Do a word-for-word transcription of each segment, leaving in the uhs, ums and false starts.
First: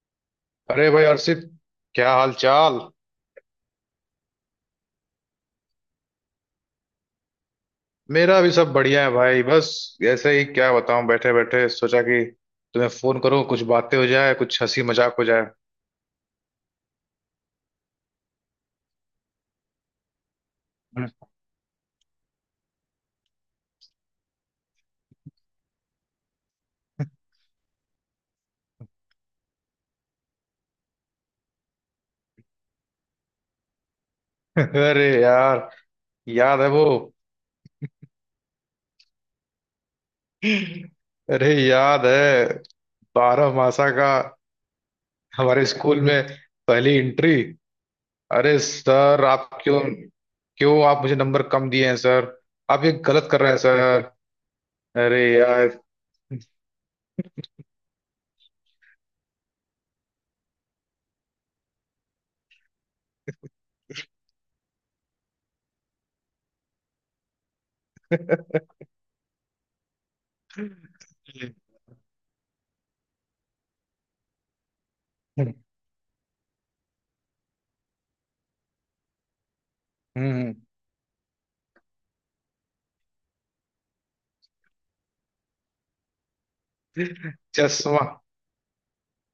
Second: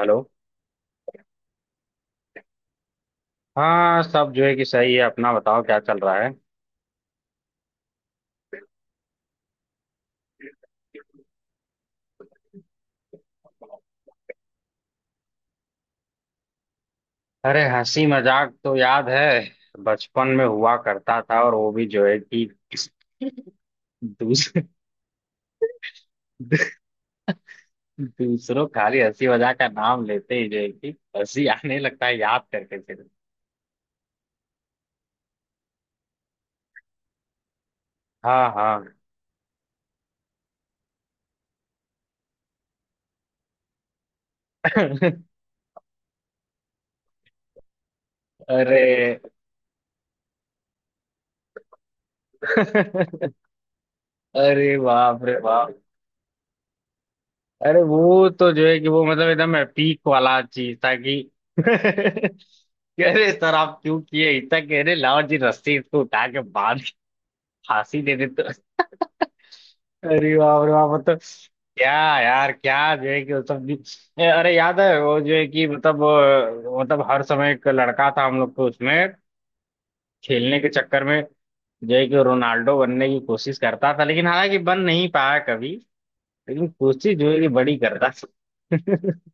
Hello. अरे भाई अर्षित, क्या हाल चाल। हाँ सब जो है कि सही है। अपना बताओ क्या चल रहा है। मेरा भी सब बढ़िया है भाई। बस ऐसे ही क्या बताऊं, बैठे बैठे सोचा कि तुम्हें फोन करूं, कुछ बातें हो जाए, कुछ हंसी मजाक हो जाए। अरे हंसी मजाक तो याद है, बचपन में हुआ करता था और वो भी जो है कि दूस, दूसरों खाली हंसी मजाक का नाम लेते ही जो है कि हंसी आने लगता है याद करके फिर। अरे यार, याद है वो? हाँ हाँ। अरे याद है, बारह मासा का हमारे स्कूल में पहली एंट्री। अरे अरे। सर आप क्यों, क्यों आप मुझे नंबर कम दिए हैं सर। आप ये गलत कर रहे हैं सर। अरे अरे बाप रे बाप, यार। अरे वो तो जो है कि वो मतलब एकदम पीक वाला चीज था कि कह रहे सर आप क्यों किए, इतना कह रहे लाओ जी रस्सी इसको उठा के बांध के फांसी दे देते। अरे बाप रे बाप मतलब, क्या यार क्या जो है कि वो सब भी। ए, अरे याद है वो जो है हम्म। कि मतलब अ, मतलब हर समय एक लड़का था हम लोग को उसमें हम्म। खेलने के चक्कर में जो है कि रोनाल्डो बनने की कोशिश करता था, लेकिन हालांकि बन नहीं पाया कभी, लेकिन कोशिश जो है कि बड़ी चश्मा। करता।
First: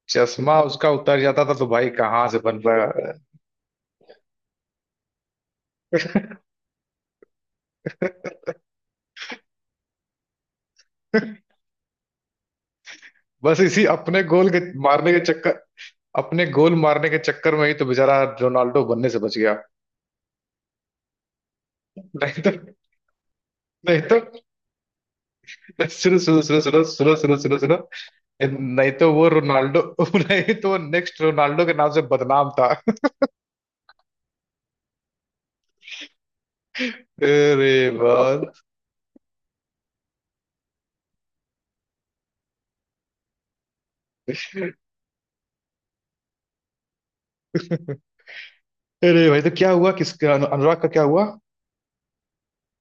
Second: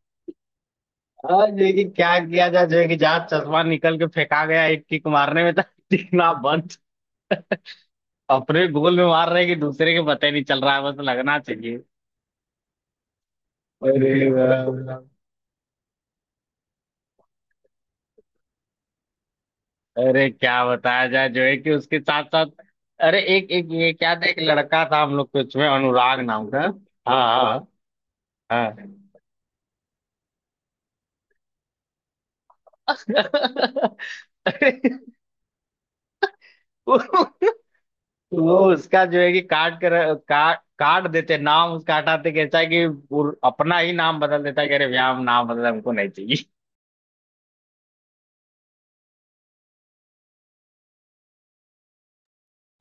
चश्मा उसका उतर हाँ जाता था, तो देखिए भाई क्या कहाँ से किया बन जाए, जो है कि पाया। जहाँ चश्मा निकल के फेंका गया एक किक मारने में था दिखना बंद। अपने गोल में मार रहे हैं कि दूसरे के पता ही नहीं चल रहा है, बस लगना चाहिए। बस इसी अपने अरे गोल के वाह। मारने के चक्कर, अपने गोल मारने के चक्कर में ही तो बेचारा रोनाल्डो बनने से बच गया। अरे क्या बताया जाए जो है कि उसके साथ नहीं साथ तो। अरे एक एक ये नहीं क्या तो। था, एक लड़का था हम लोग के उसमें अनुराग सुनो सुनो नाम सुनो का। सुनो सुनो सुनो सुनो हाँ सुनो। नहीं तो हाँ वो रोनाल्डो, नहीं तो वो नेक्स्ट रोनाल्डो के नाम से बदनाम था। हाँ। अरे वो बात। उसका जो है कि काट कर काट काट देते नाम उसका, हटाते कैसा है कि वो अपना ही नाम बदल देता है कि अरे व्याम नाम बदल हमको नहीं चाहिए। अरे भाई तो क्या हुआ, किसका? अनु, अनुराग का क्या हुआ?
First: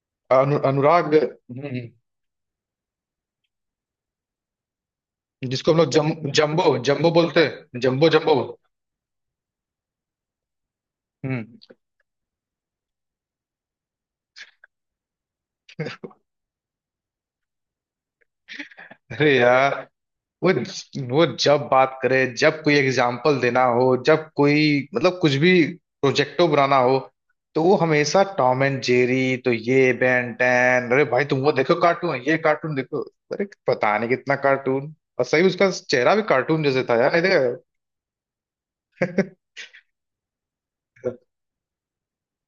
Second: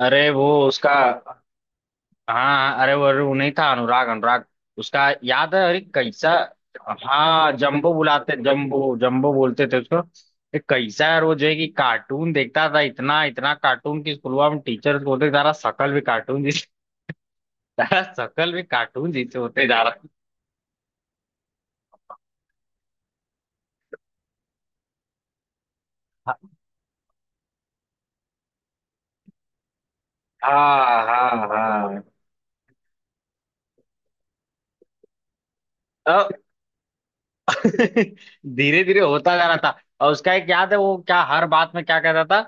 अरे वो अनु, उसका अनुराग। हम्म। हाँ अरे वो, अरे वो नहीं था अनुराग अनुराग। उसका याद है जिसको हम अरे लोग जम, कैसा। जम्बो जम्बो बोलते हाँ हैं, जम्बो जम्बो बुलाते, जम्बो। जम्बो जम्बो बोलते थे उसको। अरे कैसा यार वो जो है हम्म। कि कार्टून देखता था इतना इतना कार्टून कि स्कूल में टीचर्स बोलते थे, तारा शकल भी कार्टून जैसे, तारा शकल भी कार्टून अरे जैसे होते यार। जा रहा है। वो वो जब बात करे, जब कोई एग्जाम्पल देना हो, जब कोई मतलब कुछ भी प्रोजेक्टो बनाना हो, तो वो हमेशा टॉम एंड जेरी, तो ये बेन टेन, हाँ अरे भाई तुम वो देखो हाँ कार्टून, ये कार्टून देखो। अरे पता नहीं कितना कार्टून। और सही, उसका चेहरा भी हाँ। कार्टून जैसे था यार। अरे। धीरे धीरे होता जा रहा था और उसका एक याद है वो क्या हर बात में क्या कहता था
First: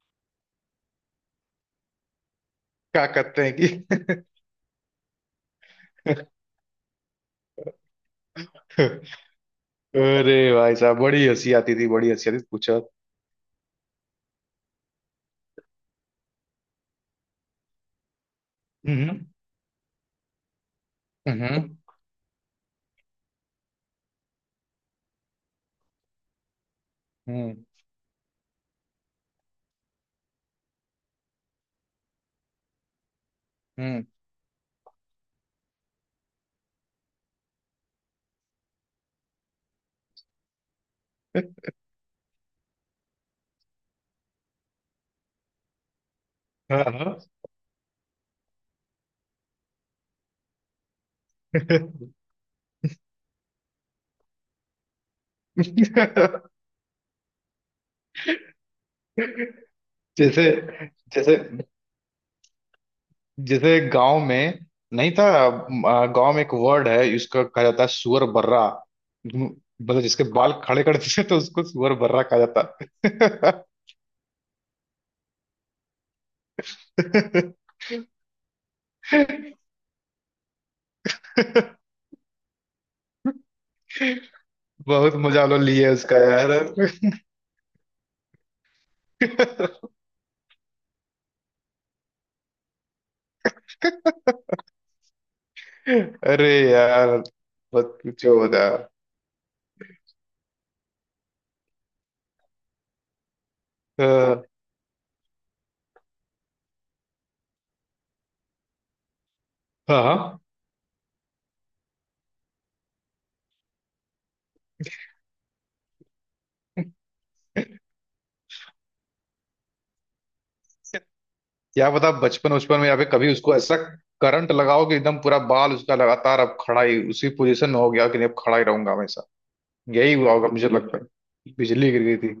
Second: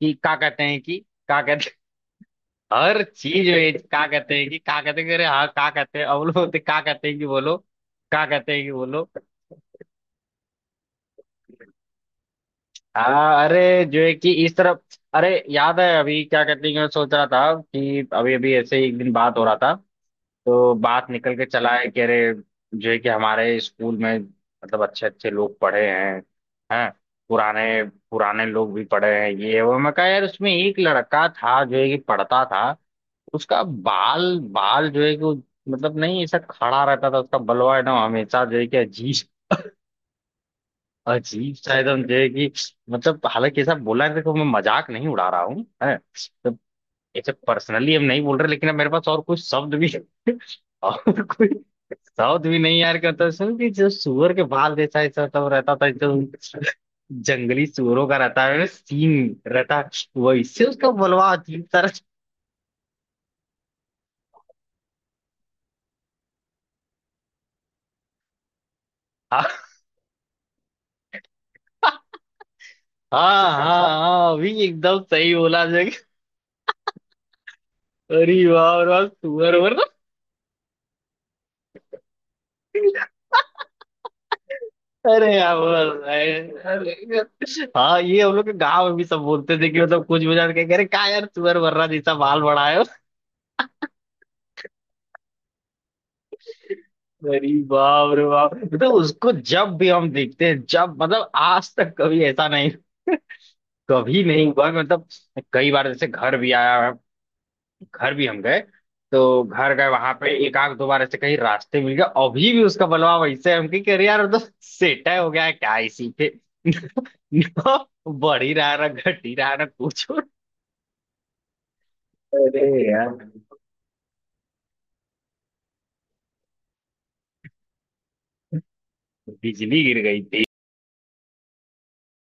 कि क्या कहते हैं कि, क्या कहते। हर क्या करते चीज हैं में कि। क्या कहते हैं कि क्या कहते हैं कि, अरे हाँ क्या कहते हैं, अब लोग बोलते क्या कहते हैं कि बोलो, क्या कहते हैं कि बोलो। अरे भाई साहब, बड़ी हंसी आती थी, बड़ी हंसी आती थी, पूछो। हाँ अरे जो है कि इस तरफ अरे याद है, अभी क्या कहते हैं कि मैं सोच रहा था कि अभी अभी ऐसे ही एक दिन हम्म। बात हो रहा था तो बात निकल के हम्म। चला है कि अरे जो है कि हमारे स्कूल में मतलब अच्छे अच्छे लोग पढ़े हैं हैं हम्म। पुराने, पुराने लोग भी पढ़े हैं। ये वो मैं कहा यार उसमें एक लड़का था जो है कि पढ़ता था। उसका हम्म। बाल बाल जो है कि वो- मतलब नहीं, ऐसा खड़ा रहता था उसका बलवा एकदम, हमेशा जो है कि अजीब, अजीब सा एकदम जो है कि मतलब, हालांकि ऐसा बोला है देखो मैं मजाक नहीं उड़ा रहा हूँ है। हाँ। हाँ। अच्छा पर्सनली हम नहीं बोल रहे, लेकिन अब मेरे पास और कोई शब्द भी और कोई शब्द भी नहीं यार, कहता सुन कि जो सुअर के बाल जैसा ऐसा सब रहता था, जो जंगली सुअरों का रहता है सींग रहता है, जैसे, वैसे उसका बलवा जैसे, अजीब तरह। जैसे गांव में नहीं था। अ, गांव में एक वर्ड है इसका, कहा जाता है सुअर बर्रा। हाँ मतलब जिसके बाल खड़े कर देते तो उसको सुअर बर्रा कहा जाता। हाँ हाँ, हाँ अभी एकदम सही बोला जग। अरे वाह अरे वाह है। सुअर उअर। बहुत अरे मजा यार लो लिए बस, उसका यार। अरे- हाँ ये हम लोग के गांव में भी सब बोलते थे कि मतलब कुछ बजा के कह रहे का यार सुअर वर्रा जैसा बाल बड़ा है। अरे यार अरे मत बाप रे पूछो बाप, बता। तो उसको जब भी हम देखते हैं जब मतलब आज तक कभी ऐसा नहीं, अ, कभी नहीं हुआ मतलब, कई बार जैसे घर भी आया, घर भी हम गए, तो घर गए हाँ। वहां पे हाँ। एक आध दो बार ऐसे कहीं रास्ते मिल गया, अभी भी उसका बलवा वैसे है, हम की अरे यार वो तो सेटा हो गया है क्या इसी पे। ना बढ़ ही रहा है ना घट ही रहा है ना कुछ और। क्या बता, बचपन अरे बचपन में यहाँ पे यार कभी उसको ऐसा करंट लगाओ कि एकदम पूरा बाल उसका लगातार अब खड़ा ही उसी पोजीशन में हो गया कि नहीं, अब खड़ा ही रहूंगा। बिजली गिर यही हुआ गई होगा मुझे लगता है, बिजली गिर गई थी,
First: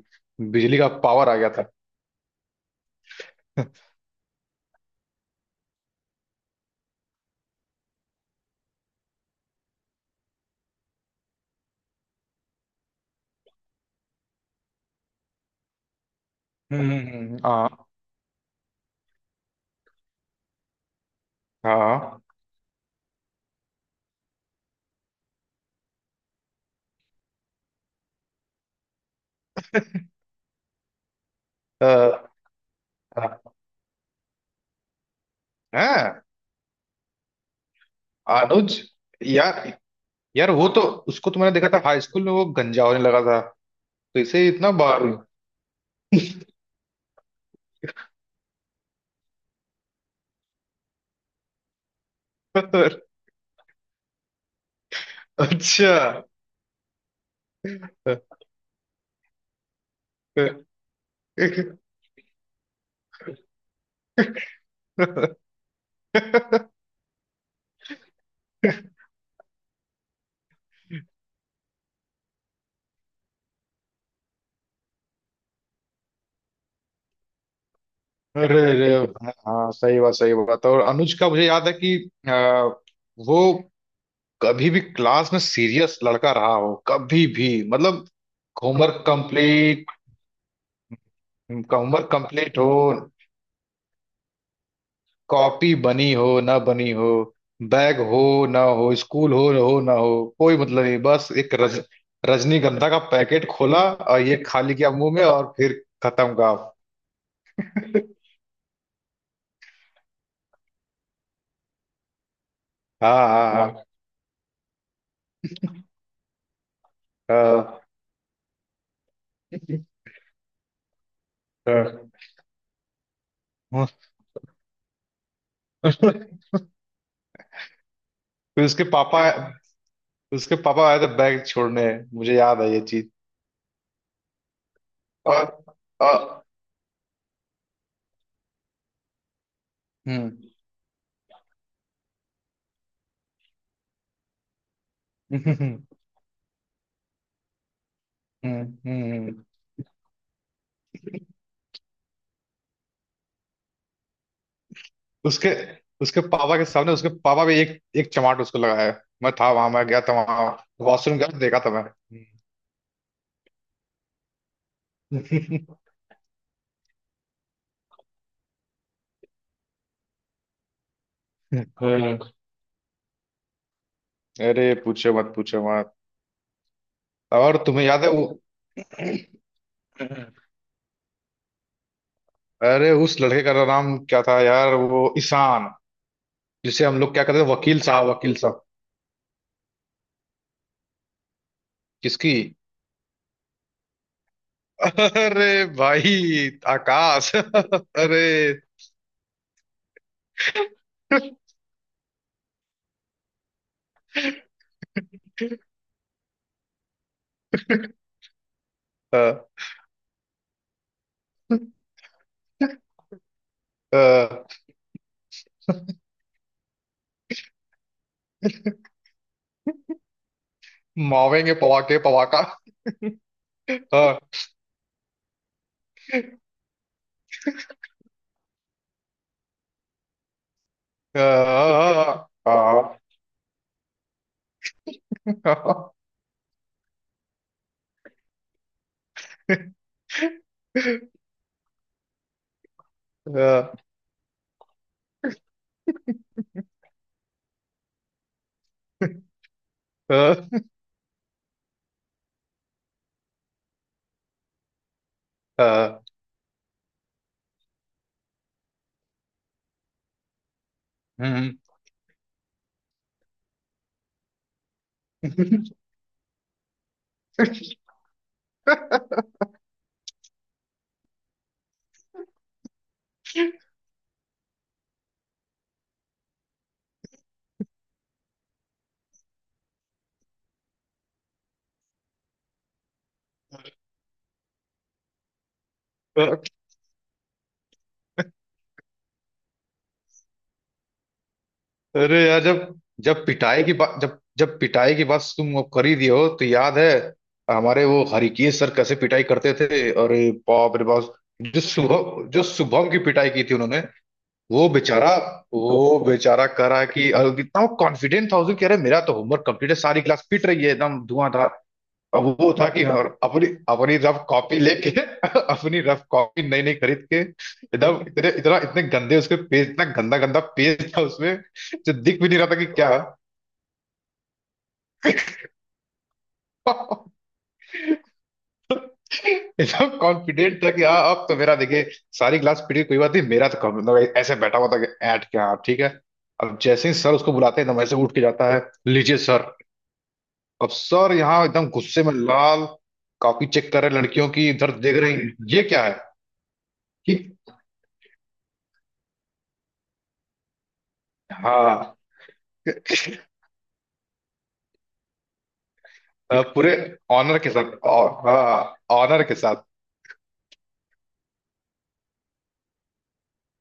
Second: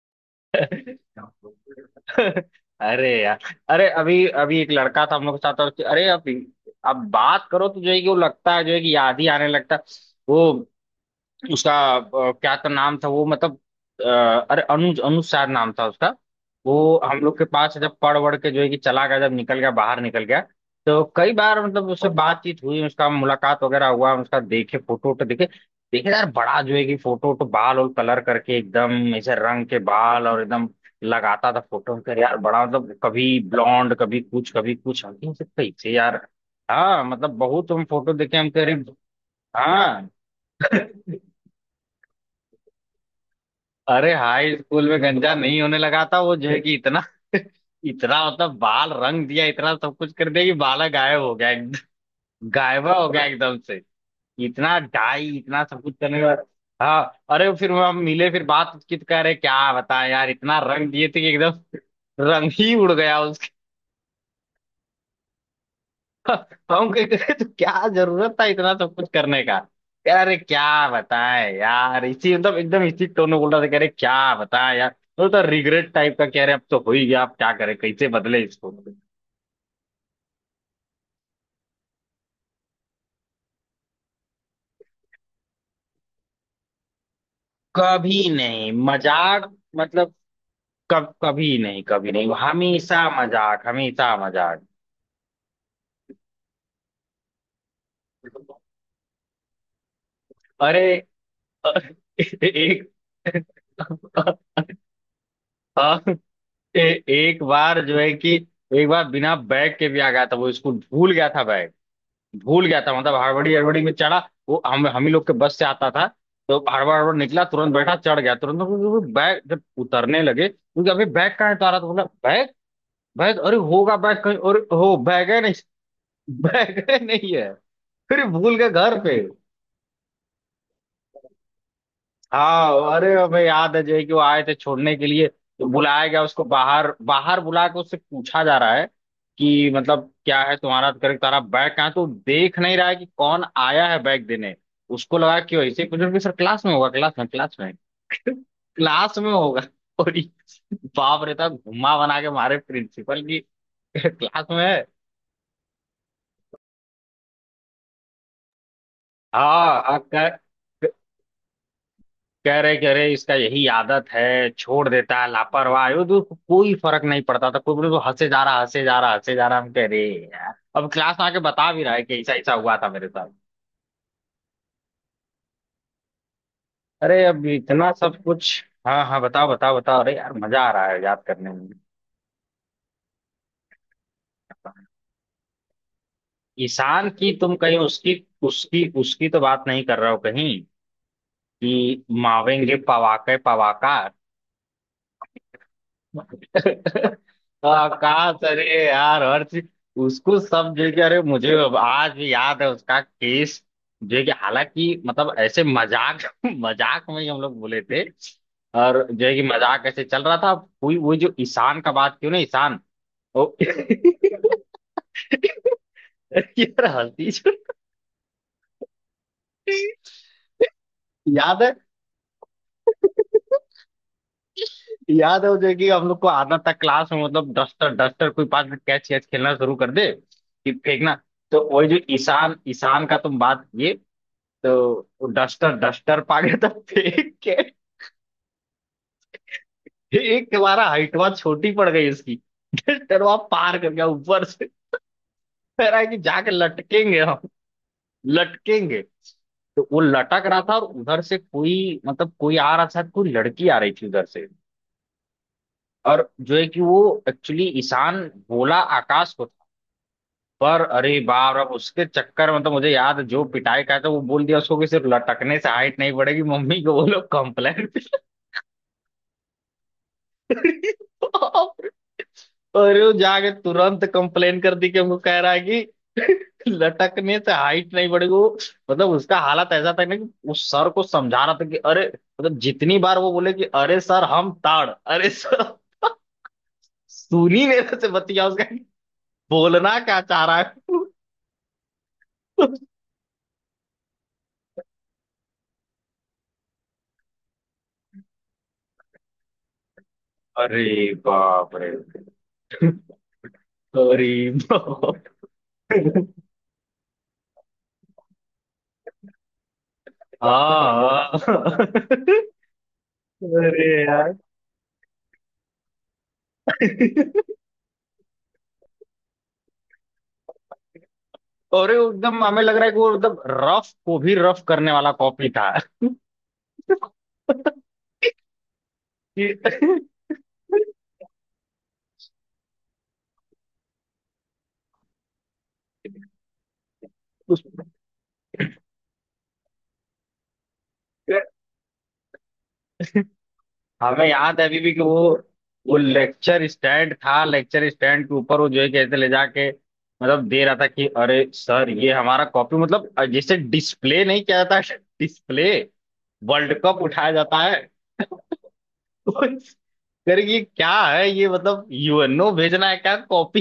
बिजली का थी। पावर आ गया था। अरे यार, अरे अभी अभी एक लड़का था हम लोग के साथ और अरे अब अब बात करो तो जो है कि वो लगता है जो है कि याद ही आने लगता है, वो उसका अ, क्या तो नाम था वो मतलब, अ, अरे अनुज अनुसार नाम था उसका। हम्म। वो हम्म। हम हम्म। लोग के पास हाँ। जब पढ़ वढ़ के जो है कि चला गया, जब निकल गया बाहर निकल गया तो कई बार मतलब उससे हाँ। बातचीत हुई, उसका मुलाकात वगैरह हुआ, उसका देखे फोटो वोटो देखे। देखे यार बड़ा जो है कि फोटो वोटो बाल और कलर करके एकदम ऐसे रंग के बाल और एकदम लगाता था अ, फोटो, कर यार बड़ा मतलब कभी ब्लॉन्ड कभी कुछ कभी कुछ, हम कहे, "ये सब कैसे हाँ। यार"। हाँ मतलब बहुत हम फोटो देखे, हम कह रहे अनुज यार, हाँ। यार वो तो, उसको तो मैंने देखा था हाई स्कूल में, वो गंजा होने लगा था। तो अरे इसे हाई इतना स्कूल में बार। गंजा नहीं होने लगा था, वो जो है कि इतना इतना मतलब बाल रंग दिया इतना सब कुछ कर दिया कि बाला गायब हो गया एकदम, गायबा हो गया एकदम से इतना डाई इतना सब अच्छा। कुछ करने के बाद। हाँ। अरे फिर वो हम मिले, फिर बात की, तो कह रहे क्या बताएं यार इतना रंग दिए थे कि एकदम रंग ही उड़ गया। हम कहते तो क्या जरूरत था इतना सब कुछ करने का। कह रहा, अरे क्या बताएं यार, इसी मतलब एकदम इसी टोन में बोल रहा था, कह रहे क्या बताएं यार वो तो रिग्रेट टाइप का कह रहे अब तो हो ही गया, अब क्या करें कैसे बदले अरे इसको। अरे। हाँ सही बात, सही बात। और अनुज का मुझे याद है कि अ, वो कभी भी क्लास में सीरियस लड़का रहा हो, कभी भी। मतलब कभी नहीं होमवर्क मजाक, कंप्लीट, मतलब कब कभी नहीं, होमवर्क कभी नहीं, कंप्लीट हो, हमेशा मजाक हमेशा मजाक। कॉपी बनी हो ना बनी हो, बैग हो ना हो, स्कूल हो हो ना हो, कोई मतलब अरे नहीं। बस एक रज, एक रजनीगंधा का पैकेट खोला और ये खा लिया मुंह में, और फिर हाँ, खत्म काम। ए, एक बार जो है कि एक बार बिना बैग के भी आ गया था वो स्कूल, भूल गया था बैग, भूल गया था मतलब, हाँ। हाँ। हड़बड़ी हड़बड़ी हाँ। में चढ़ा। वो हम हम ही लोग के बस से आता था, तो हड़बड़ हड़बड़ निकला तुरंत, हाँ। बैठा चढ़ गया तुरंत, तो वो बैग जब उतरने लगे क्योंकि अभी बैग कहाँ है तो आ रहा, तो बोला हाँ। बैग, बैग अरे होगा बैग कहीं और हो, बैग है नहीं। बैग है नहीं है, फिर भूल फिर गए उसके घर पे। पापा, उसके पापा आए थे बैग छोड़ने, मुझे याद है ये हाँ चीज। अरे हमें याद है जो है कि वो आए थे छोड़ने के लिए, और, तो बुलाया और गया उसको बाहर, बाहर बुला के उससे पूछा जा रहा है कि मतलब हम्म। क्या है तुम्हारा, करे तुम्हारा बैग कहाँ है? तो देख नहीं रहा है कि कौन आया है बैग देने। उसको लगा कि वैसे ही कुछ ना कुछ, सर क्लास में होगा क्लास में क्लास में हम्म। हम्म। क्लास में हम्म। होगा। और ये बाप रे, था घुमा बना के मारे प्रिंसिपल की क्लास में है। उसके उसके पापा के सामने उसके पापा भी एक एक चमाट उसको लगाया। मैं था वहां, हाँ मैं गया था वहां, वॉशरूम गया, देखा था मैंने। कह रहे, कह रहे इसका यही आदत है, छोड़ देता है लापरवाह है, वो तो उसको कोई फर्क नहीं पड़ता था, कोई बोले तो हंसे जा रहा, हंसे जा रहा, हंसे जा रहा, हम कह रहे यार अब क्लास में आके बता भी रहा है हम्म। कि ऐसा ऐसा हुआ था मेरे साथ। अरे पूछो मत, पूछो मत। अरे अब और तुम्हें इतना याद है सब वो, कुछ, हाँ हाँ बताओ बताओ बताओ, अरे यार मजा आ रहा है याद करने में। अरे उस लड़के का नाम क्या था यार, वो ईशान, जिसे हम ईशान लोग क्या की कहते थे, तुम कहीं वकील साहब, उसकी वकील साहब। उसकी उसकी तो बात नहीं कर रहे हो कहीं कि किसकी? मावेंगे पवाके पवाकार। अरे भाई आकाश। अरे। आकाश, अरे यार हर चीज उसको सब जगह, अरे मुझे अब आज भी याद है उसका केस, जो कि हालांकि मतलब ऐसे मजाक मजाक में ही हम लोग बोले थे और जो है कि अ, मजाक ऐसे चल रहा था, कोई वो जो ईशान का बात क्यों ना ईशान। ओ अ, यार हंसी छूटी। मावेंगे याद है। पवाके पवाका। हाँ। याद है वो जो है कि हम लोग को आदत था क्लास में मतलब डस्टर, डस्टर कोई पास में कैच कैच खेलना शुरू कर दे कि फेंकना, तो वही जो हाँ। ईशान हाँ। हाँ। ईशान का तुम बात किए, तो डस्टर हाँ। डस्टर पागे तो फेंक के एक, हमारा हाइट वहां छोटी पड़ गई उसकी, डस्टर वहां पार हाँ। कर गया ऊपर से। कह रहा है कि जाके लटकेंगे हम, लटकेंगे, तो वो हाँ। लटक रहा था और उधर से कोई मतलब कोई आ रहा था, कोई लड़की आ रही थी उधर से, हाँ। और जो है कि वो एक्चुअली ईशान बोला आकाश को था, पर अरे बाप हम्म। रे उसके चक्कर में तो मुझे याद है, जो पिटाई का था, वो बोल दिया उसको कि सिर्फ लटकने से हाइट नहीं बढ़ेगी मम्मी को बोलो कंप्लेंट। और वो जाके तुरंत कंप्लेन कर दी कि हमको कह रहा है कि लटकने से हाइट नहीं बढ़ेगी, वो मतलब उसका हालत ऐसा था ना कि उस सर को समझा रहा था कि अरे, मतलब जितनी बार वो बोले कि अरे सर हम ताड़ अरे सर, सुन ही नहीं रहे थे बतिया उसका कि बोलना क्या चाह रहा है। अरे यार, जब जब पिटाई की बात जब जब पिटाई की बात तुम अब कर ही दिए हो तो याद है हमारे वो हरिकेश सर कैसे पिटाई करते थे। अरे बाप अरे रे बाप। जो बाप रे शुभम जो शुभम की पिटाई की थी उन्होंने। अरे वो बेचारा बाप। वो बेचारा करा कि, और कितना वो कॉन्फिडेंट था, उसको कह रहे मेरा तो होमवर्क कंप्लीट है, सारी क्लास पिट रही है एकदम हाँ धुआंधार। हाँ। अब वो था कि हाँ, और अपनी अरे अपनी रफ यार, कॉपी लेके अपनी रफ कॉपी नई नई खरीद के एकदम इतने इतना इतने गंदे, उसके पेज इतना गंदा गंदा पेज था उसमें, और जो वो दिख भी नहीं एकदम रहा था हमें कि लग रहा क्या। है कि वो मतलब रफ को भी रफ करने वाला कॉपी था एकदम कि कॉन्फिडेंट था कि हाँ अब तो मेरा देखिए, सारी क्लास पीटी कोई बात नहीं, मेरा तो कम- मतलब ऐसे बैठा हुआ था कि ऐट क्या, हाँ, ठीक है। अब जैसे ही सर उसको बुलाते उस, हैं एकदम ऐसे उठ के जाता है, लीजिए सर। अब सर यहाँ एकदम गुस्से में लाल, कॉपी चेक कर रहे हैं हमें लड़कियों की, याद है इधर अभी भी देख कि रहे वो हैं ये क्या वो है। लेक्चर स्टैंड कि था, लेक्चर स्टैंड के ऊपर वो जो है कैसे ले जाके मतलब दे रहा था कि अरे सर हाँ ये हमारा कॉपी, मतलब जैसे डिस्प्ले नहीं किया जाता, डिस्प्ले अ, पूरे वर्ल्ड कप उठाया ऑनर के जाता साथ, है। ऑ- हाँ ऑनर के साथ। कर ये क्या है, ये मतलब यूएनओ भेजना है क्या कॉपी,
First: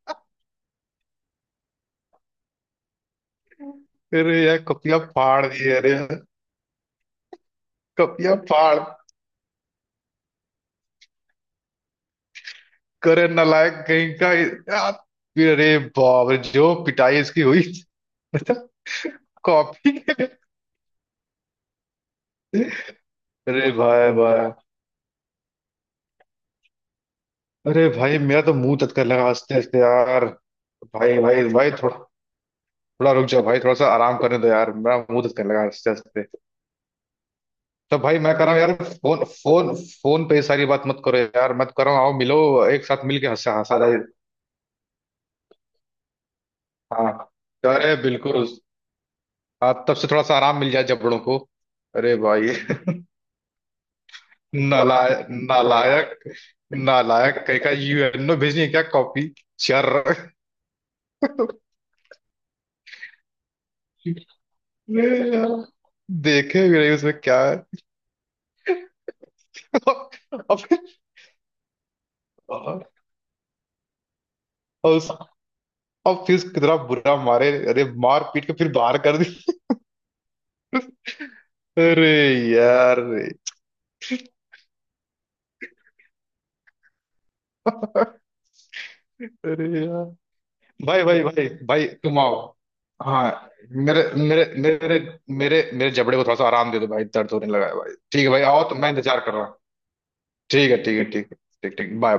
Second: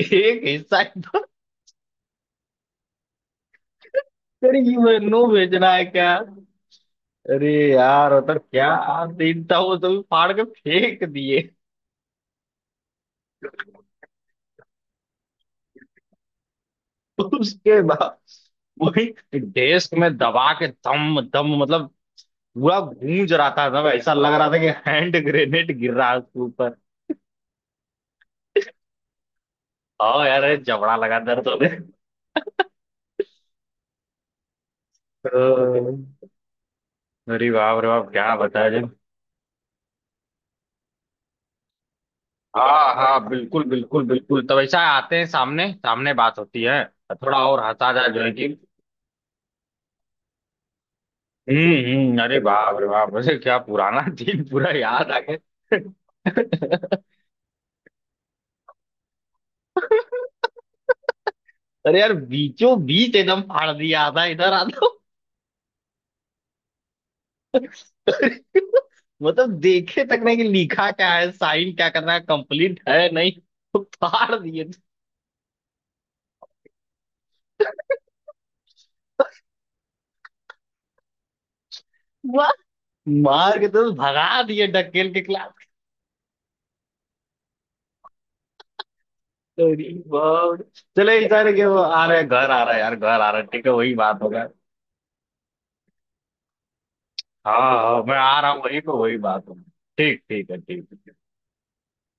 एक हिस्सा, अरे यार अरे कपिया यूएनओ फाड़ भेजना दी, है अरे क्या। यार अरे यार कपिया मतलब फाड़ क्या दिन था, वो तो फाड़ के फेंक दिए। करे नालायक कहीं का यार। अरे बाप रे जो पिटाई इसकी हुई, उसके बाद मतलब वही डेस्क कॉपी में के। दबा के दम दम मतलब पूरा गूंज रहा था, अरे सब भाई ऐसा लग रहा भाई। था कि हैंड ग्रेनेड गिर रहा है उसके ऊपर। अरे भाई मेरा तो मुंह तत्कर लगा हंसते हंसते आओ यार। यार ये जबड़ा लगा भाई भाई दर्द होने। भाई, थोड़ा थोड़ा रुक जाओ भाई, थोड़ा सा आराम करने दो यार, मेरा मुंह तत्कर लगा हंसते अह, हंसते। अरे बाप रे तो बाप भाई क्या मैं कह रहा हूँ बताया यार, जी। फोन फोन फोन पे ये सारी बात मत करो यार, मत करो, आओ मिलो एक हाँ साथ मिलके हाँ हंसा बिल्कुल हंसा। बिल्कुल बिल्कुल, तब ऐसा आते हैं सामने सामने बात होती है, हाँ। थोड़ा और हंसा अरे जाए जो है बिल्कुल। कि। हाँ तब से थोड़ा सा आराम मिल जाए जबड़ों को। हम्म अरे हम्म, अरे भाई। बाप रे बाप, अरे क्या पुराना दिन पूरा याद आ नालायक, गया। नालायक, नालायक कहीं का, यूएनओ भेजनी है क्या कॉपी, चर। अरे यार बीचों बीच एकदम फाड़ दिया था, इधर आता। ये यार, देखे भी नहीं उसमें क्या है। मतलब देखे तक नहीं कि और फिर, लिखा क्या है साइन क्या करना है कंप्लीट और है, नहीं तो फाड़ दिए। उस और फिर कितना बुरा मारे, अरे मार पीट के फिर बाहर कर दी। अरे वाह! यार। मार के तो भगा दिए, ढकेल के क्लास। अरे अरे यार। बाप रे। भाई चलो भाई भाई इधर के वो भाई आ रहे तुम हैं, आओ। घर आ रहा है यार, घर आ हाँ। रहा है, ठीक है वही मेरे बात मेरे होगा। मेरे मेरे मेरे जबड़े को थोड़ा सा आराम दे दो भाई, दर्द होने हाँ लगा है भाई, हाँ मैं ठीक है आ भाई, रहा हूँ, आओ तो वही मैं को वही इंतजार कर रहा बात हूँ। होगा। ठीक, ठीक है ठीक है। ठीक ठीक है। है। ठीक है। ठीक ठीक बाय।